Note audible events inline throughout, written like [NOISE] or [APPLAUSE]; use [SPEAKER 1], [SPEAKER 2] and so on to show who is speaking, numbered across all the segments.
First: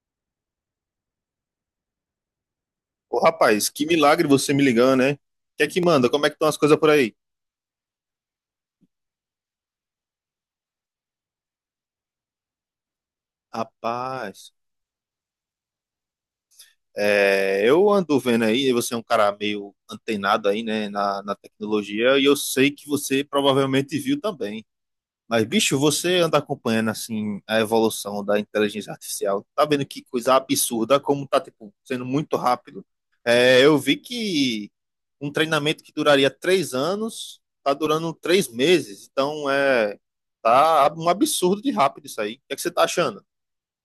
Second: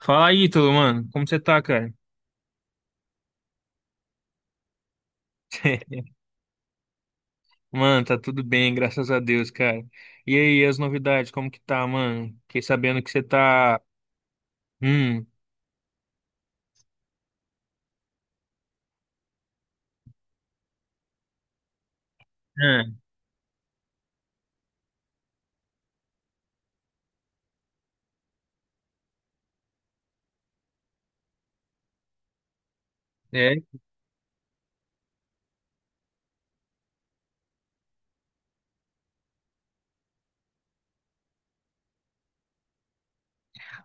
[SPEAKER 1] Fala aí, tudo, mano. Como você tá, cara?
[SPEAKER 2] Ô, rapaz, que milagre você me ligando, né? O que é que manda? Como é
[SPEAKER 1] [LAUGHS]
[SPEAKER 2] que estão as coisas por aí?
[SPEAKER 1] Mano, tá tudo bem, graças a Deus, cara. E aí, as novidades, como que tá, mano? Fiquei sabendo que você tá.
[SPEAKER 2] Rapaz,
[SPEAKER 1] Hum.
[SPEAKER 2] é, eu ando vendo aí, você é um cara meio antenado aí, né, na tecnologia, e eu sei que você provavelmente viu também. Mas, bicho, você anda acompanhando, assim, a evolução da inteligência artificial. Tá vendo que coisa absurda, como tá, tipo, sendo muito rápido.
[SPEAKER 1] É, é,
[SPEAKER 2] É, eu vi que um treinamento que duraria três anos tá durando três meses. Então, é... Tá um absurdo de rápido isso aí. O que é que você tá achando?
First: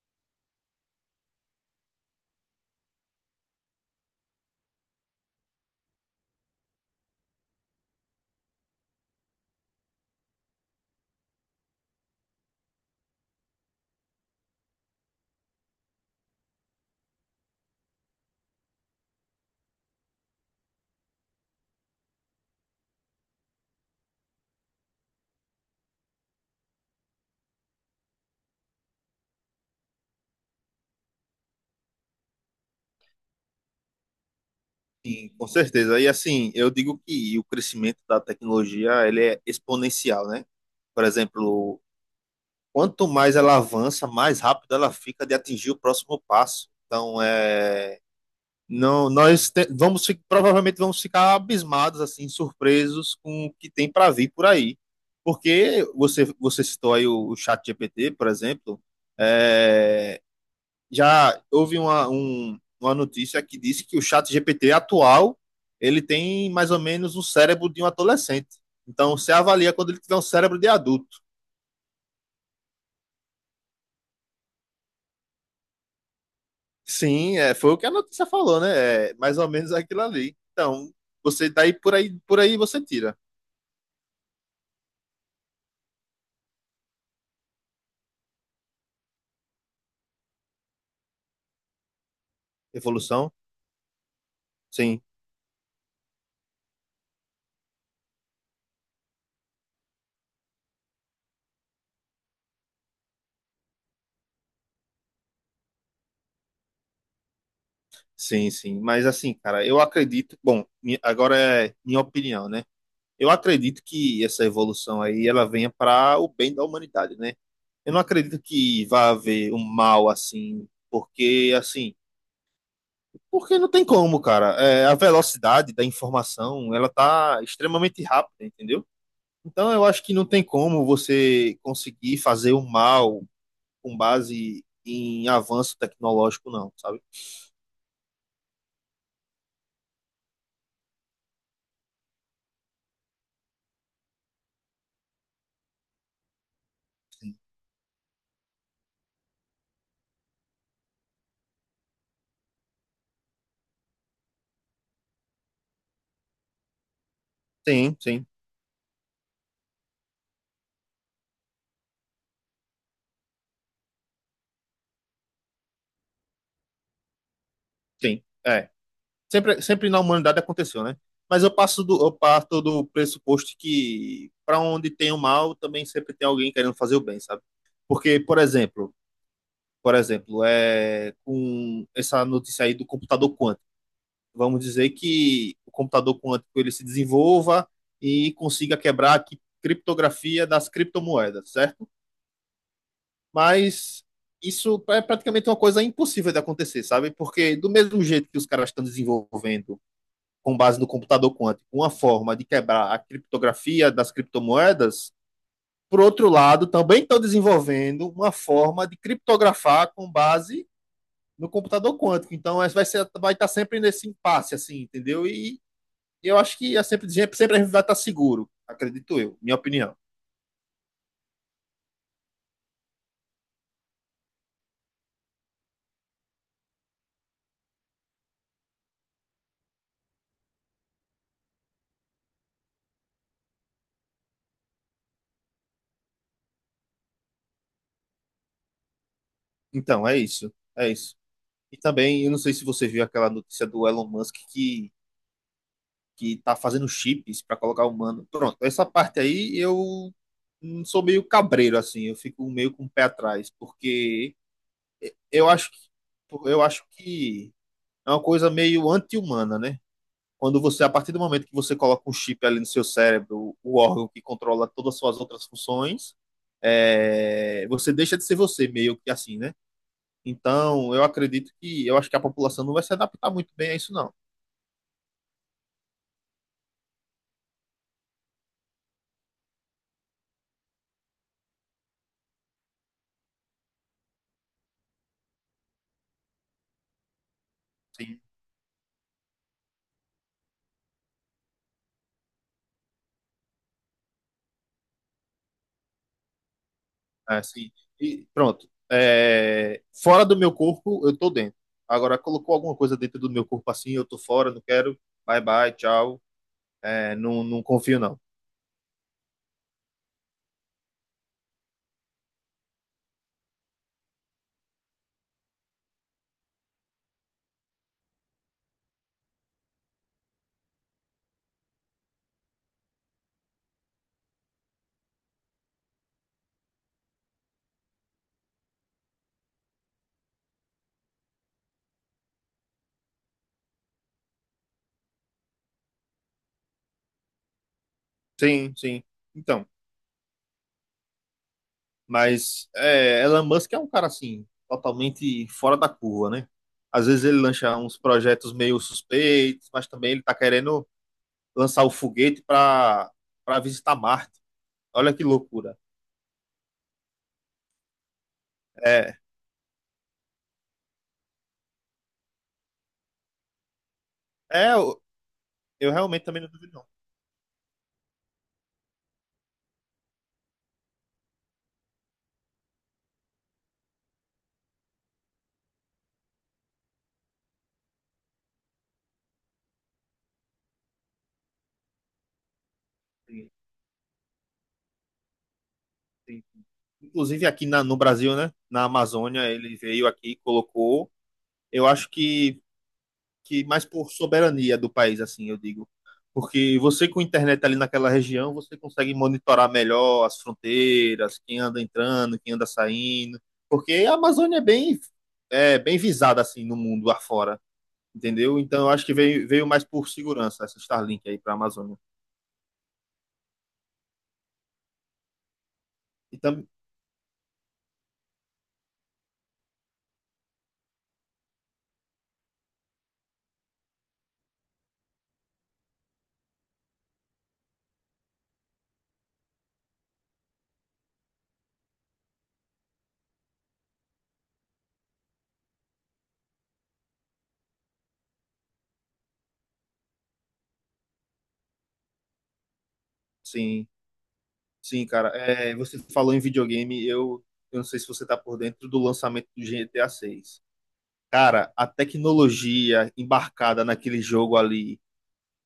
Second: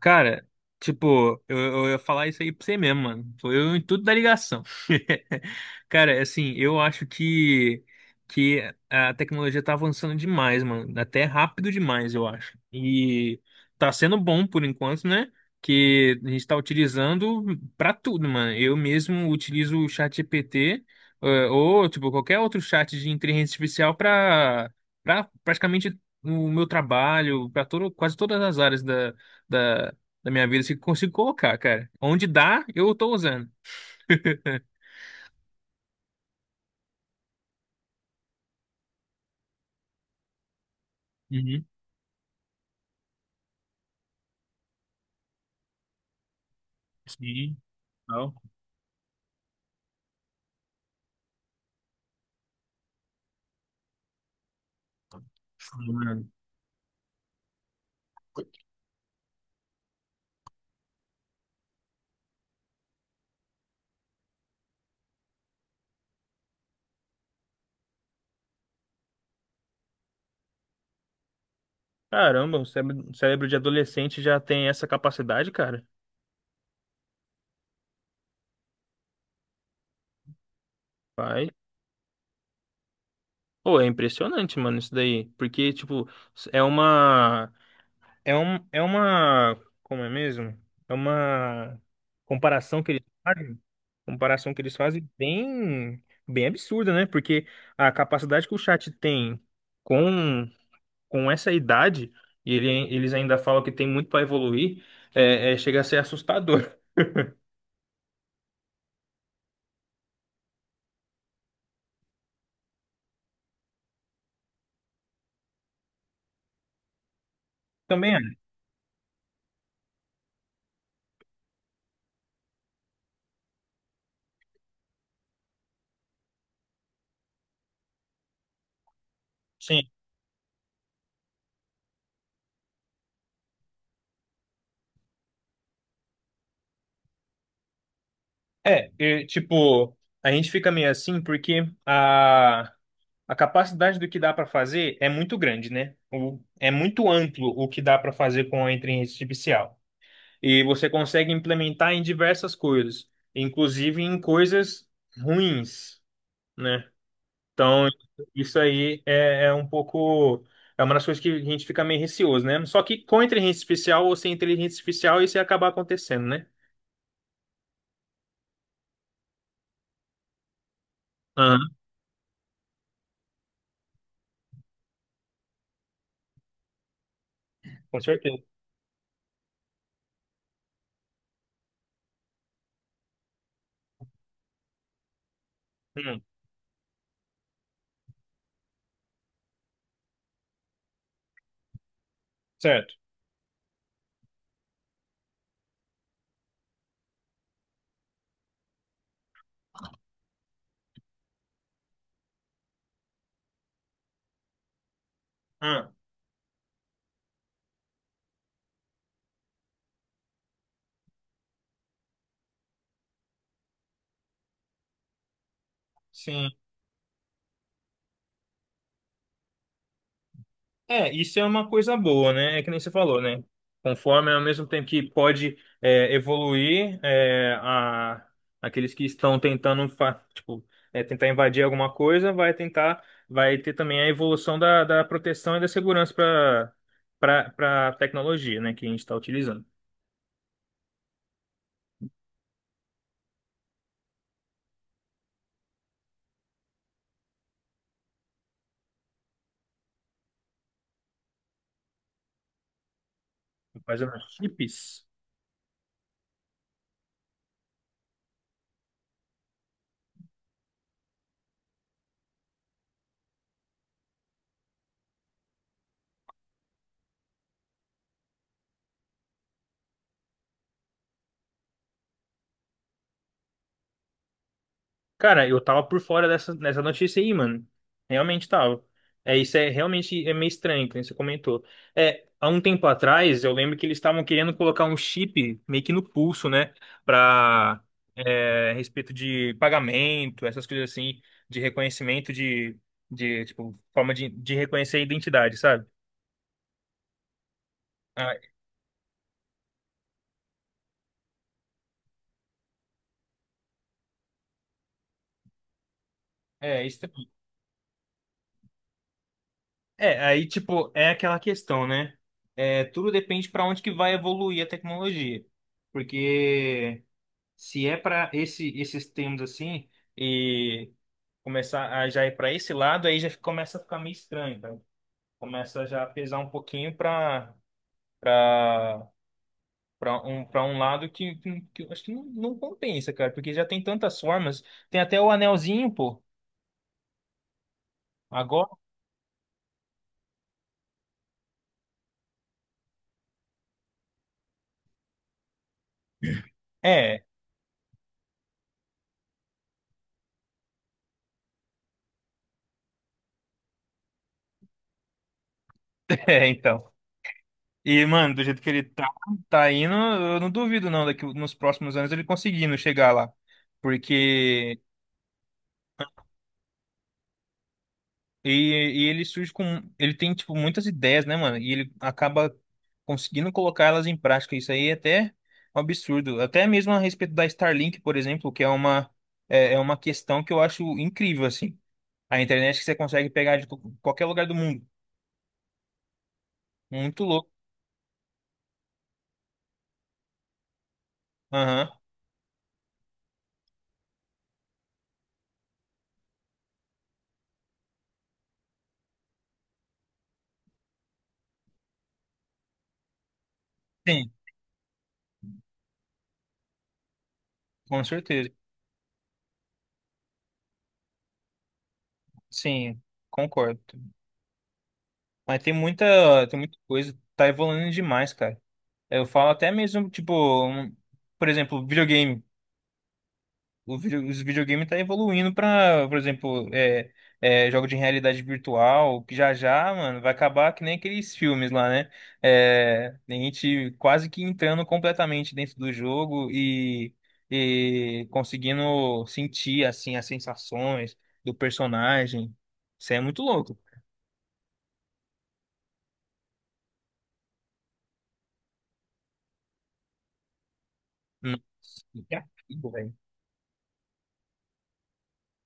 [SPEAKER 1] cara, tipo, eu ia falar isso aí pra você mesmo, mano. Foi eu em tudo da ligação. [LAUGHS] Cara, assim, eu acho que a tecnologia tá avançando demais, mano. Até rápido demais, eu acho. E tá sendo bom por enquanto, né? Que a gente tá utilizando pra tudo, mano. Eu mesmo utilizo o chat GPT, ou, tipo, qualquer outro chat de inteligência artificial pra praticamente o meu trabalho, pra todo, quase todas as áreas da da minha vida assim, que eu consigo colocar, cara. Onde dá, eu tô usando.
[SPEAKER 2] Sim, com certeza. E assim, eu digo que o crescimento da tecnologia ele é exponencial, né? Por
[SPEAKER 1] Uhum.
[SPEAKER 2] exemplo, quanto mais ela avança, mais rápido ela fica de atingir o próximo passo. Então,
[SPEAKER 1] Sim.
[SPEAKER 2] é,
[SPEAKER 1] Não.
[SPEAKER 2] não, nós te- vamos fi- provavelmente vamos ficar abismados, assim, surpresos com o que tem para vir por aí. Porque
[SPEAKER 1] Mano.
[SPEAKER 2] você citou aí o chat GPT, por exemplo, é, já houve uma notícia que disse que o chat GPT atual, ele tem mais ou menos o cérebro de um adolescente. Então, você avalia quando ele tiver um cérebro de adulto.
[SPEAKER 1] Caramba, o cérebro de adolescente já tem essa capacidade, cara.
[SPEAKER 2] Sim, é, foi o que a notícia falou, né? É mais ou menos aquilo ali. Então,
[SPEAKER 1] Vai.
[SPEAKER 2] você daí por aí você tira.
[SPEAKER 1] Pô, é impressionante, mano, isso daí. Porque, tipo, é uma. É um, é uma. Como é mesmo? É uma comparação que eles
[SPEAKER 2] Evolução?
[SPEAKER 1] fazem. Comparação que eles
[SPEAKER 2] Sim,
[SPEAKER 1] fazem bem, bem absurda, né? Porque a capacidade que o chat tem com com essa idade, e ele- eles ainda falam que tem muito para evoluir, é, é, chega a ser assustador. [LAUGHS]
[SPEAKER 2] sim, sim. Mas assim, cara, eu acredito. Bom, agora é minha opinião, né? Eu acredito que essa evolução aí ela venha para o bem da humanidade, né? Eu não
[SPEAKER 1] Também é.
[SPEAKER 2] acredito que vá haver um mal assim, porque não tem como, cara. É, a velocidade da informação, ela tá extremamente rápida, entendeu? Então,
[SPEAKER 1] Sim.
[SPEAKER 2] eu acho que não tem como você conseguir fazer o mal com base em avanço tecnológico, não, sabe?
[SPEAKER 1] É, e, tipo, a gente fica meio assim a capacidade do que dá para fazer é muito grande, né? É muito amplo o que dá para fazer com a inteligência artificial. E você consegue implementar em diversas coisas, inclusive em coisas ruins, né? Então,
[SPEAKER 2] Tem, tem,
[SPEAKER 1] isso aí é, é um pouco. É uma das coisas que a gente fica meio receoso, né? Só que com inteligência artificial ou sem inteligência artificial, isso ia acabar acontecendo, né?
[SPEAKER 2] tem. É. Sempre, sempre na humanidade aconteceu, né? Mas
[SPEAKER 1] Aham,
[SPEAKER 2] eu parto do pressuposto que para onde tem o mal, também sempre tem alguém querendo fazer o bem, sabe?
[SPEAKER 1] com
[SPEAKER 2] Porque,
[SPEAKER 1] certeza.
[SPEAKER 2] por exemplo, é com essa notícia aí do computador quântico. Vamos dizer que o computador
[SPEAKER 1] Hum,
[SPEAKER 2] quântico ele se desenvolva e consiga quebrar a criptografia das criptomoedas, certo?
[SPEAKER 1] certo.
[SPEAKER 2] Mas isso é praticamente uma coisa impossível de acontecer, sabe? Porque do mesmo jeito que os caras estão desenvolvendo com base no computador quântico uma forma de quebrar a criptografia das criptomoedas,
[SPEAKER 1] Ah,
[SPEAKER 2] por outro lado, também estão desenvolvendo uma forma de criptografar com base no computador quântico. Então, é, vai estar sempre nesse impasse, assim, entendeu? E eu
[SPEAKER 1] sim.
[SPEAKER 2] acho que sempre a gente vai estar seguro, acredito eu, minha opinião.
[SPEAKER 1] É, isso é uma coisa boa, né? É que nem você falou, né? Conforme ao mesmo tempo que pode é, evoluir é, a, aqueles que estão tentando tipo, é, tentar invadir alguma coisa, vai tentar, vai ter também a evolução da proteção e da segurança para tecnologia, né? Que a gente está utilizando.
[SPEAKER 2] Então, é isso. É isso. E também, eu não sei se você viu aquela notícia do Elon Musk que tá fazendo chips para colocar humano. Pronto, essa parte aí eu sou meio cabreiro, assim, eu fico meio com o pé atrás,
[SPEAKER 1] Mas é,
[SPEAKER 2] porque
[SPEAKER 1] chips.
[SPEAKER 2] eu acho que, eu acho que é uma coisa meio anti-humana, né? Quando você, a partir do momento que você coloca um chip ali no seu cérebro, o órgão que controla todas as suas outras funções, é, você deixa de ser você, meio que assim, né? Então, eu acho que a população não vai se adaptar muito bem a isso, não.
[SPEAKER 1] Cara, eu tava por fora dessa notícia aí, mano. Realmente tava. É, isso é realmente é meio estranho, que nem você comentou. É, há um tempo atrás, eu lembro que eles estavam querendo colocar um chip meio que no pulso, né? Pra,
[SPEAKER 2] Sim,
[SPEAKER 1] é, respeito de pagamento, essas coisas assim, de reconhecimento de tipo, forma de reconhecer a identidade, sabe?
[SPEAKER 2] é, sim. E
[SPEAKER 1] Ah,
[SPEAKER 2] pronto. É, fora do meu corpo, eu tô dentro. Agora, colocou alguma coisa dentro do meu corpo assim, eu tô fora, não quero, bye bye, tchau,
[SPEAKER 1] é, isso
[SPEAKER 2] é,
[SPEAKER 1] também.
[SPEAKER 2] não, não confio, não.
[SPEAKER 1] É, aí, tipo, é aquela questão, né? É, tudo depende para onde que vai evoluir a tecnologia. Porque, se é para esse, esses termos assim, e começar a já ir para esse lado, aí já começa a ficar meio estranho, tá? Começa já a pesar um pouquinho para para um lado que, que eu acho que não, não compensa, cara, porque já tem tantas formas. Tem até o anelzinho, pô. Agora.
[SPEAKER 2] Sim, sim. Então, mas é, Elon Musk é um cara assim, totalmente fora da curva, né? Às
[SPEAKER 1] É,
[SPEAKER 2] vezes ele lança uns projetos meio suspeitos, mas também ele tá querendo lançar o foguete para para visitar Marte. Olha que loucura.
[SPEAKER 1] [LAUGHS] é, então. E, mano, do jeito que
[SPEAKER 2] É,
[SPEAKER 1] tá indo, eu não duvido não daqui nos próximos anos ele conseguindo chegar lá.
[SPEAKER 2] é,
[SPEAKER 1] Porque
[SPEAKER 2] eu realmente também não duvido não.
[SPEAKER 1] E, e ele surge com. Ele tem, tipo, muitas ideias, né, mano? E ele acaba conseguindo colocar elas em prática. Isso aí é até um absurdo. Até mesmo a respeito da Starlink, por exemplo, que é uma, é, é uma questão que eu acho incrível, assim. A internet que você consegue
[SPEAKER 2] Tem-
[SPEAKER 1] pegar de qualquer lugar do mundo.
[SPEAKER 2] tem-
[SPEAKER 1] Muito
[SPEAKER 2] Inclusive
[SPEAKER 1] louco.
[SPEAKER 2] aqui no Brasil, né? Na Amazônia, ele veio aqui, colocou. Eu
[SPEAKER 1] Aham.
[SPEAKER 2] acho que mais por soberania do país, assim, eu digo. Porque você com internet ali naquela região, você consegue monitorar melhor as fronteiras, quem anda entrando, quem anda saindo. Porque a
[SPEAKER 1] Sim,
[SPEAKER 2] Amazônia é, bem visada, assim, no mundo afora,
[SPEAKER 1] com certeza.
[SPEAKER 2] entendeu? Então eu acho que veio, veio mais por segurança essa Starlink aí para a Amazônia.
[SPEAKER 1] Sim, concordo. Mas tem tem
[SPEAKER 2] Então,
[SPEAKER 1] muita coisa. Tá evoluindo demais, cara. Eu falo até mesmo, tipo, um- por exemplo, videogame. O vídeo, os videogames tá evoluindo para, por exemplo, é, jogo de realidade virtual, que já já, mano, vai acabar que nem aqueles filmes lá, né? É, a gente quase que entrando completamente dentro do jogo e conseguindo sentir, assim, as sensações do personagem. Isso é muito louco.
[SPEAKER 2] sim, sim, cara. É, você falou em videogame, eu não sei se você tá por dentro do lançamento do GTA 6. Cara, a
[SPEAKER 1] Nossa, que artigo,
[SPEAKER 2] tecnologia
[SPEAKER 1] velho.
[SPEAKER 2] embarcada naquele jogo ali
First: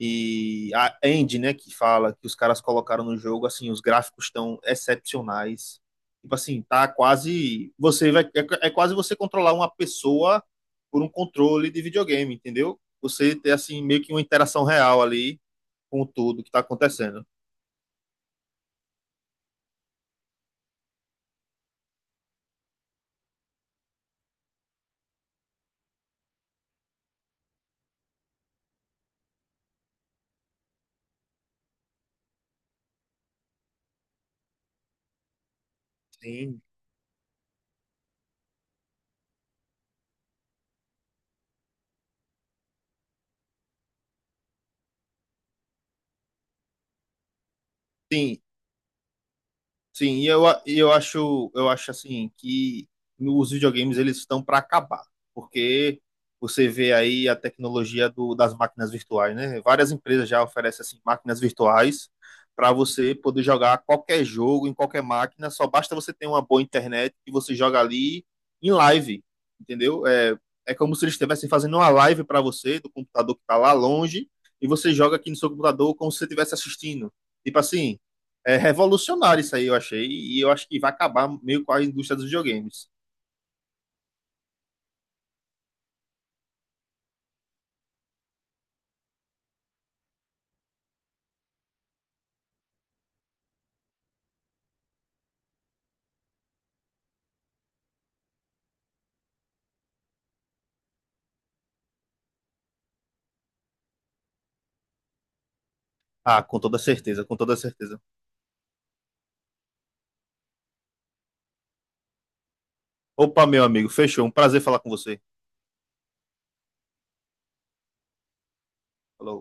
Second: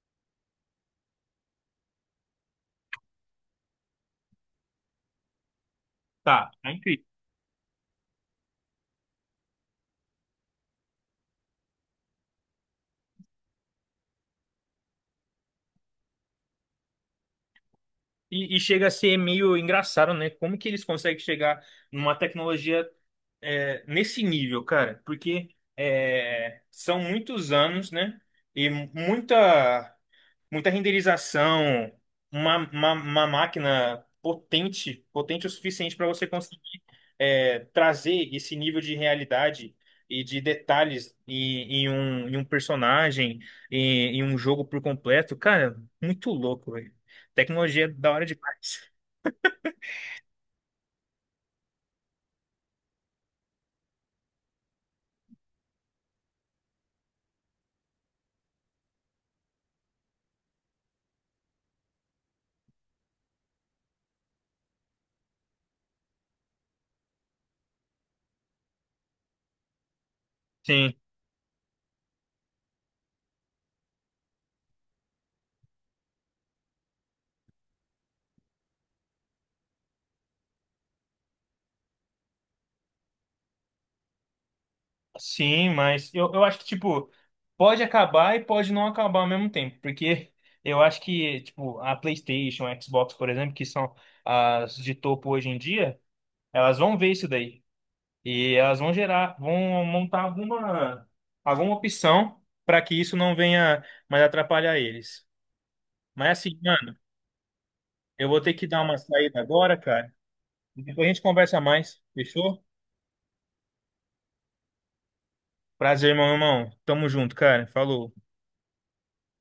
[SPEAKER 2] e a Andy, né, que fala que os caras colocaram no jogo, assim, os gráficos estão excepcionais. Tipo
[SPEAKER 1] Tá,
[SPEAKER 2] assim,
[SPEAKER 1] tá
[SPEAKER 2] tá
[SPEAKER 1] incrível.
[SPEAKER 2] quase é quase você controlar uma pessoa por um controle de videogame, entendeu? Você ter assim meio que uma interação real ali com tudo que tá acontecendo.
[SPEAKER 1] E chega a ser meio engraçado, né? Como que eles conseguem chegar numa tecnologia é, nesse nível, cara? Porque é, são muitos anos, né? E muita, muita renderização, uma máquina potente, potente o suficiente para você conseguir
[SPEAKER 2] Sim.
[SPEAKER 1] é, trazer esse nível de realidade e de detalhes em um personagem, em um jogo por completo. Cara, muito louco, tecnologia é da hora
[SPEAKER 2] Sim,
[SPEAKER 1] demais.
[SPEAKER 2] sim, e eu, e eu acho assim que os videogames eles estão para acabar, porque você vê aí a tecnologia das máquinas virtuais, né? Várias empresas já oferecem assim máquinas virtuais para você poder jogar qualquer jogo em qualquer máquina, só basta você ter uma boa internet e você joga ali em live, entendeu? É, é
[SPEAKER 1] Sim,
[SPEAKER 2] como se eles estivessem fazendo uma live para você do computador que está lá longe e você joga aqui no seu computador como se você estivesse assistindo. Tipo assim, é revolucionário isso aí, eu achei. E eu acho que vai acabar meio com a indústria dos videogames.
[SPEAKER 1] sim, mas eu acho que, tipo, pode acabar e pode não acabar ao mesmo tempo, porque eu acho que, tipo, a PlayStation, a Xbox, por exemplo, que são as de topo hoje em dia, elas vão ver isso daí. E elas vão gerar, vão montar alguma, alguma opção para que isso não venha mais atrapalhar eles. Mas
[SPEAKER 2] Ah,
[SPEAKER 1] assim,
[SPEAKER 2] com toda
[SPEAKER 1] mano,
[SPEAKER 2] certeza, com toda certeza.
[SPEAKER 1] eu vou ter que dar uma saída agora, cara. E depois a gente conversa mais, fechou?
[SPEAKER 2] Opa, meu amigo, fechou. Um prazer falar com você.
[SPEAKER 1] Prazer, meu irmão. Tamo junto, cara. Falou.
[SPEAKER 2] Falou.